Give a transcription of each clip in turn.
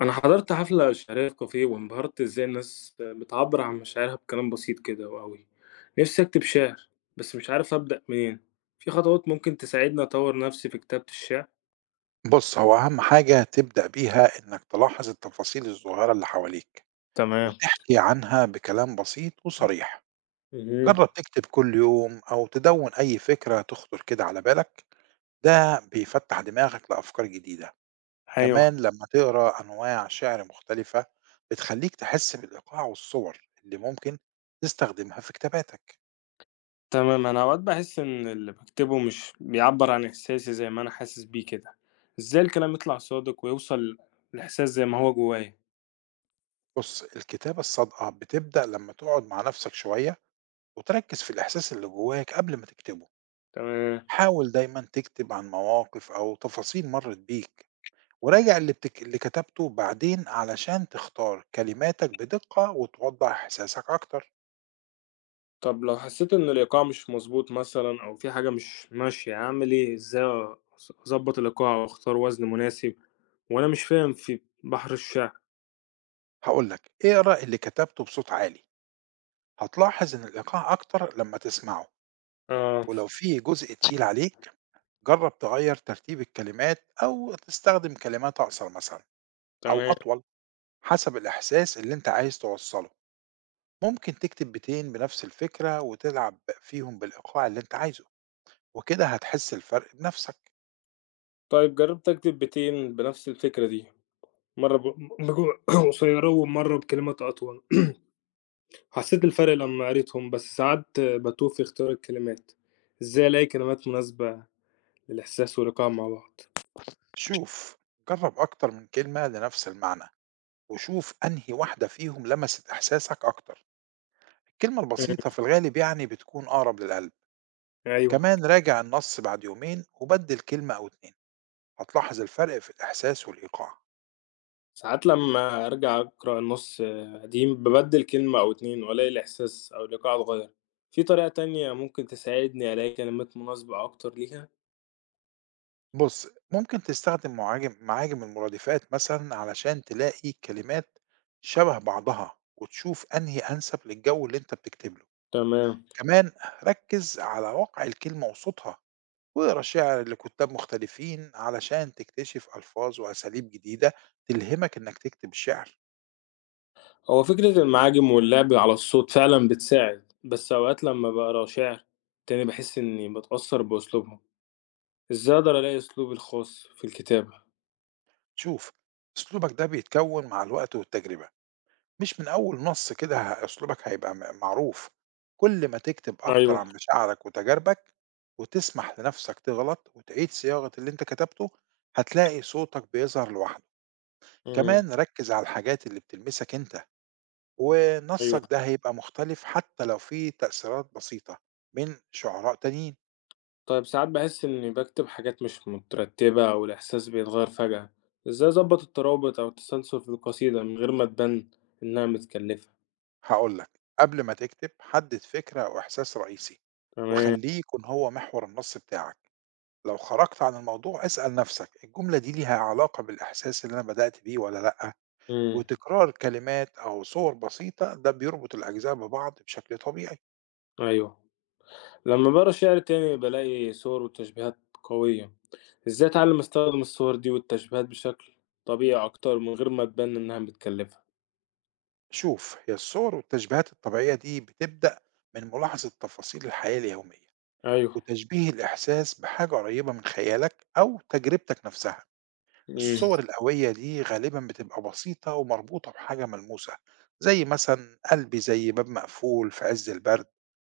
أنا حضرت حفلة شعرية في كافيه وانبهرت إزاي الناس بتعبر عن مشاعرها بكلام بسيط كده وقوي. نفسي أكتب شعر، بس مش عارف أبدأ منين. في خطوات ممكن تساعدني أطور نفسي في كتابة الشعر؟ بُص، هو أهم حاجة تبدأ بيها إنك تلاحظ التفاصيل الصغيرة اللي حواليك، تمام. وتحكي عنها بكلام بسيط وصريح، مهم. جرب تكتب كل يوم أو تدوّن أي فكرة تخطر كده على بالك، ده بيفتح دماغك لأفكار جديدة، أيوه. كمان لمّا تقرا أنواع شعر مختلفة بتخليك تحس بالإيقاع والصور اللي ممكن تستخدمها في كتاباتك. تمام. أنا أوقات بحس إن اللي بكتبه مش بيعبر عن إحساسي زي ما أنا حاسس بيه كده. إزاي الكلام يطلع صادق ويوصل الإحساس زي ما هو جوايا؟ بُص، الكتابة الصادقة بتبدأ لمّا تقعد مع نفسك شوية وتركز في الإحساس اللي جواك قبل ما تكتبه. تمام. حاول دايما تكتب عن مواقف أو تفاصيل مرت بيك وراجع اللي كتبته بعدين علشان تختار كلماتك بدقة وتوضح إحساسك أكتر. طب لو حسيت إن الإيقاع مش مضبوط مثلًا أو في حاجة مش ماشية، أعمل إيه؟ إزاي أضبّط الإيقاع وأختار وزن مناسب وأنا مش فاهم في بحر الشعر؟ هقولك اقرأ اللي كتبته بصوت عالي، هتلاحظ إن الإيقاع أكتر لما تسمعه. آه. ولو في جزء تقيل عليك جرب تغير ترتيب الكلمات أو تستخدم كلمات أقصر مثلا أو تمام. أطول حسب الإحساس اللي أنت عايز توصله. ممكن تكتب بيتين بنفس الفكرة وتلعب فيهم بالإيقاع اللي أنت عايزه وكده هتحس الفرق بنفسك. طيب جرّبت أكتب بيتين بنفس الفكرة دي، مرّة بجمل قصيّرة ومرّة بكلمات أطول. حسيت الفرق لمّا قريتهم، بس ساعات باتوه في اختيار الكلمات. إزاي ألاقي كلمات مناسبة للإحساس والإيقاع مع بعض؟ شوف، جرب أكتر من كلمة لنفس المعنى وشوف أنهي واحدة فيهم لمست إحساسك أكتر، الكلمة إمم. البسيطة في الغالب يعني بتكون أقرب للقلب. أيوه. كمان راجع النص بعد يومين وبدل كلمة أو اتنين، هتلاحظ الفرق في الإحساس والإيقاع. ساعات لما أرجع أقرأ النص قديم ببدل كلمة أو اتنين وألاقي الإحساس أو الإيقاع اتغير، في طريقة تانية ممكن تساعدني ألاقي كلمات مناسبة أكتر ليها؟ بص ممكن تستخدم معاجم المرادفات مثلا علشان تلاقي كلمات شبه بعضها وتشوف أنهي أنسب للجو اللي أنت بتكتب له. تمام. كمان ركز على وقع الكلمة وصوتها، واقرا شعر لكتاب مختلفين علشان تكتشف ألفاظ وأساليب جديدة تلهمك إنك تكتب شعر. هو فكرة المعاجم واللعب على الصوت فعلا بتساعد، بس أوقات لما بقرا شعر تاني بحس إني بتأثر بأسلوبهم، إزاي أقدر ألاقي أسلوبي الخاص في الكتابة؟ شوف، أسلوبك ده بيتكون مع الوقت والتجربة، مش من أول نص كده أسلوبك هيبقى معروف. كل ما تكتب أكتر أيوه. عن مشاعرك وتجاربك وتسمح لنفسك تغلط وتعيد صياغة اللي أنت كتبته هتلاقي صوتك بيظهر لوحده. امم. كمان ركز على الحاجات اللي بتلمسك أنت، أيوه. ونصك ده هيبقى مختلف حتى لو فيه تأثيرات بسيطة من شعراء تانيين. طيب ساعات باحس إني باكتب حاجات مش مترتبة أو الإحساس بيتغير فجأة، إزاي أضبط الترابط أو التسلسل في القصيدة من غير ما تبان إنها متكلفة؟ هاقول لك، قبل ما تكتب حدد فكرة أو إحساس رئيسي، تمام. وخلّيه يكون هو محور النص بتاعك، لو خرجت عن الموضوع اسأل نفسك الجملة دي ليها علاقة بالإحساس اللي أنا بدأت بيه والّا لأ؟ إمم. وتكرار كلمات أو صور بسيطة ده بيربط الأجزاء ببعض بشكل طبيعي. أيوه. لما باقرا شعر تاني بالاقي صور وتشبيهات قوية، إزاي أتعلم أستخدم الصور دي والتشبيهات بشكل طبيعي أكتر من غير ما تبان إنها متكلفة؟ شوف، هي الصور والتشبيهات الطبيعية دي بتبدأ من ملاحظة تفاصيل الحياة اليومية، أيوه. وتشبيه الإحساس بحاجة قريبة من خيالك أو تجربتك نفسها. إمم. الصور القوية دي غالبًا بتبقى بسيطة ومربوطة بحاجة ملموسة، زي مثلًا قلبي زي باب مقفول في عز البرد،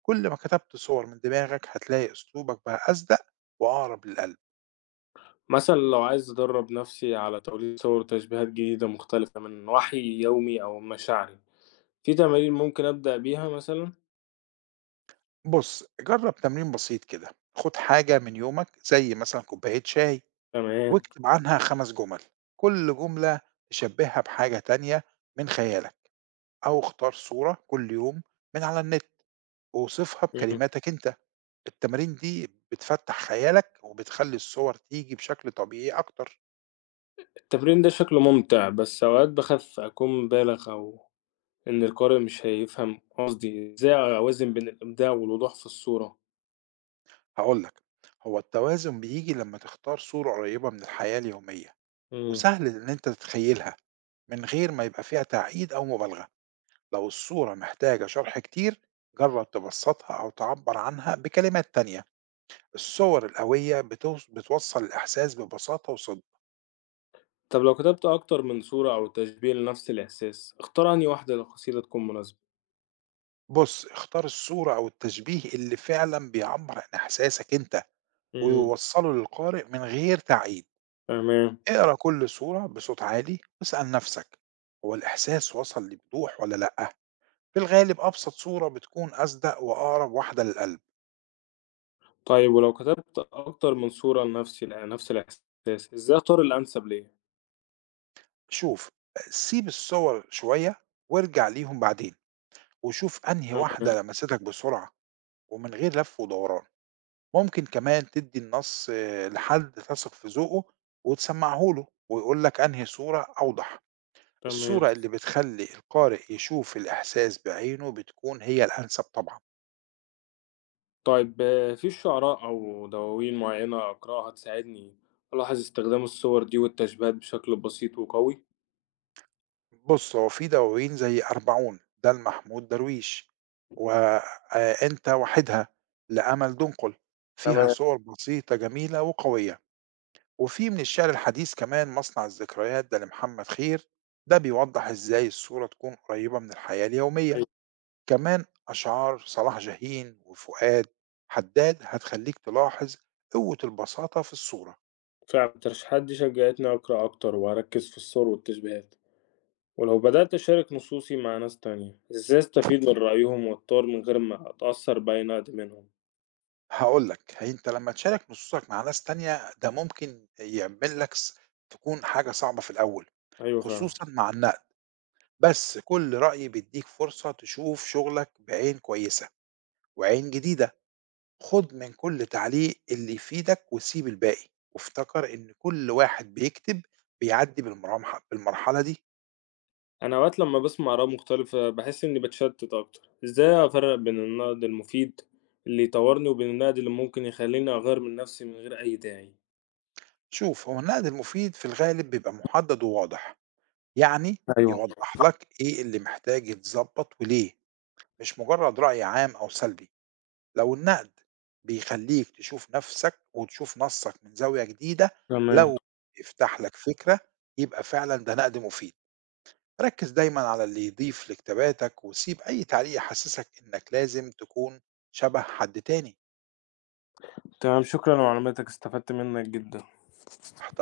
كل ما كتبت صور من دماغك هتلاقي أسلوبك بقى أصدق وأقرب للقلب. مثلًا لو عايز أدرب نفسي على توليد صور وتشبيهات جديدة مختلفة من وحي يومي أو مشاعري، في تمارين ممكن أبدأ بيها مثلًا؟ بُص، جرّب تمرين بسيط كده، خُد حاجة من يومك زي مثلًا كوباية شاي تمام. واكتب عنها 5 جمل، كل جملة شبّهها بحاجة تانية من خيالك، أو اختار صورة كل يوم من على النت ووصفها إمم. بكلماتك أنت. التمارين دي بتفتح خيالك وبتخلّي الصور تيجي بشكل طبيعي أكتر. التمرين ده شكله ممتع، بس أوقات باخاف أكون بالغ أو إن القارئ مش هيفهم قصدي، إزاي أوازن بين الإبداع والوضوح في الصورة؟ هاقول لك، هو التوازن بييجي لمّا تختار صورة قريبة من الحياة اليومية، امم. وسهل إن أنت تتخيلها من غير ما يبقى فيها تعقيد أو مبالغة، لو الصورة محتاجة شرح كتير جرّب تبسّطها أو تعبّر عنها بكلمات تانية، الصور القوية بتوصّل الإحساس ببساطة وصدق. طب لو كتبت أكتر من صورة أو تشبيه لنفس الإحساس، أختار أنهي واحدة للقصيدة تكون مناسبة؟ بُص، اختار الصورة أو التشبيه اللي فعلًا بيعبّر عن إحساسك أنت، امم. ويوصّله للقارئ من غير تعقيد. تمام. اقرا كل صورة بصوت عالي واسأل نفسك هو الإحساس وصل لبدوح ولا لأ؟ في الغالب أبسط صورة بتكون أصدق وأقرب واحدة للقلب. طيب ولو كتبت أكتر من صورة لنفس الإحساس، إزاي أختار الأنسب ليّا؟ شوف، سيب الصور شوية وارجع ليهم بعدين وشوف أنهي تمام. واحدة لمستك بسرعة ومن غير لف ودوران. ممكن كمان تدي النص آه، لحد تثق في ذوقه وتسمعه له ويقول لك أنهي صورة أوضح. تمام. الصورة اللي بتخلي القارئ يشوف الإحساس بعينه بتكون هي الأنسب طبعا. طيب آه، في شعراء أو دواوين معينة أقرأها تساعدني ألاحظ استخدام الصور دي والتشبيهات بشكل بسيط وقوي؟ بُص، هو في دواوين زي أربعون ده لمحمود درويش، وأنت وحدها لأمل دنقل، فيها تمام. صور بسيطة جميلة وقوية، وفي من الشعر الحديث كمان مصنع الذكريات ده لمحمد خير، ده بيوضح إزاي الصورة تكون قريبة من الحياة اليومية، كمان أشعار صلاح جاهين وفؤاد حداد هتخليك تلاحظ قوة البساطة في الصورة. فعلا الترشيحات دي شجعتني أقرأ أكتر وأركز في الصور والتشبيهات. ولو بدأت أشارك نصوصي مع ناس تانية، إزاي أستفيد من رأيهم وأتطور من غير ما أتأثر بأي نقد منهم؟ هاقول لك، هي أنت لمّا تشارك نصوصك مع ناس تانية، ده ممكن يعمل لك ص تكون حاجة صعبة في الأول، أيوة فعلا. خصوصًا مع النقل، بس كل رأي بيدّيك فرصة تشوف شغلك بعين كويسة وعين جديدة، خُد من كل تعليق اللي يفيدك وسيب الباقي، وافتكر إن كل واحد بيكتب بيعدّي بالمرحلة دي. أنا أوقات لما بسمع آراء مختلفة بحس إني بتشتت أكتر. إزاي أفرق بين النقد المفيد اللي يطورني وبين النقد اللي ممكن يخليني أغير من نفسي من غير أي داعي؟ شوف، هو النقد المفيد في الغالب بيبقى مُحدد وواضح، يعني أيوة. يوضح لك إيه اللي محتاج يتضبط وليه. مش مجرد رأي عام أو سلبي، لو النقد بيخليك تشوف نفسك وتشوف نصك من زاوية جديدة، تمام. لو يفتح لك فكرة يبقى فعلا ده نقد مفيد. ركز دايما على اللي يضيف لكتاباتك وسيب أي تعليق يحسسك إنك لازم تكون شبه حد تاني. تمام، شكرًا لمعلوماتك، استفدت منّك جدًا. تحت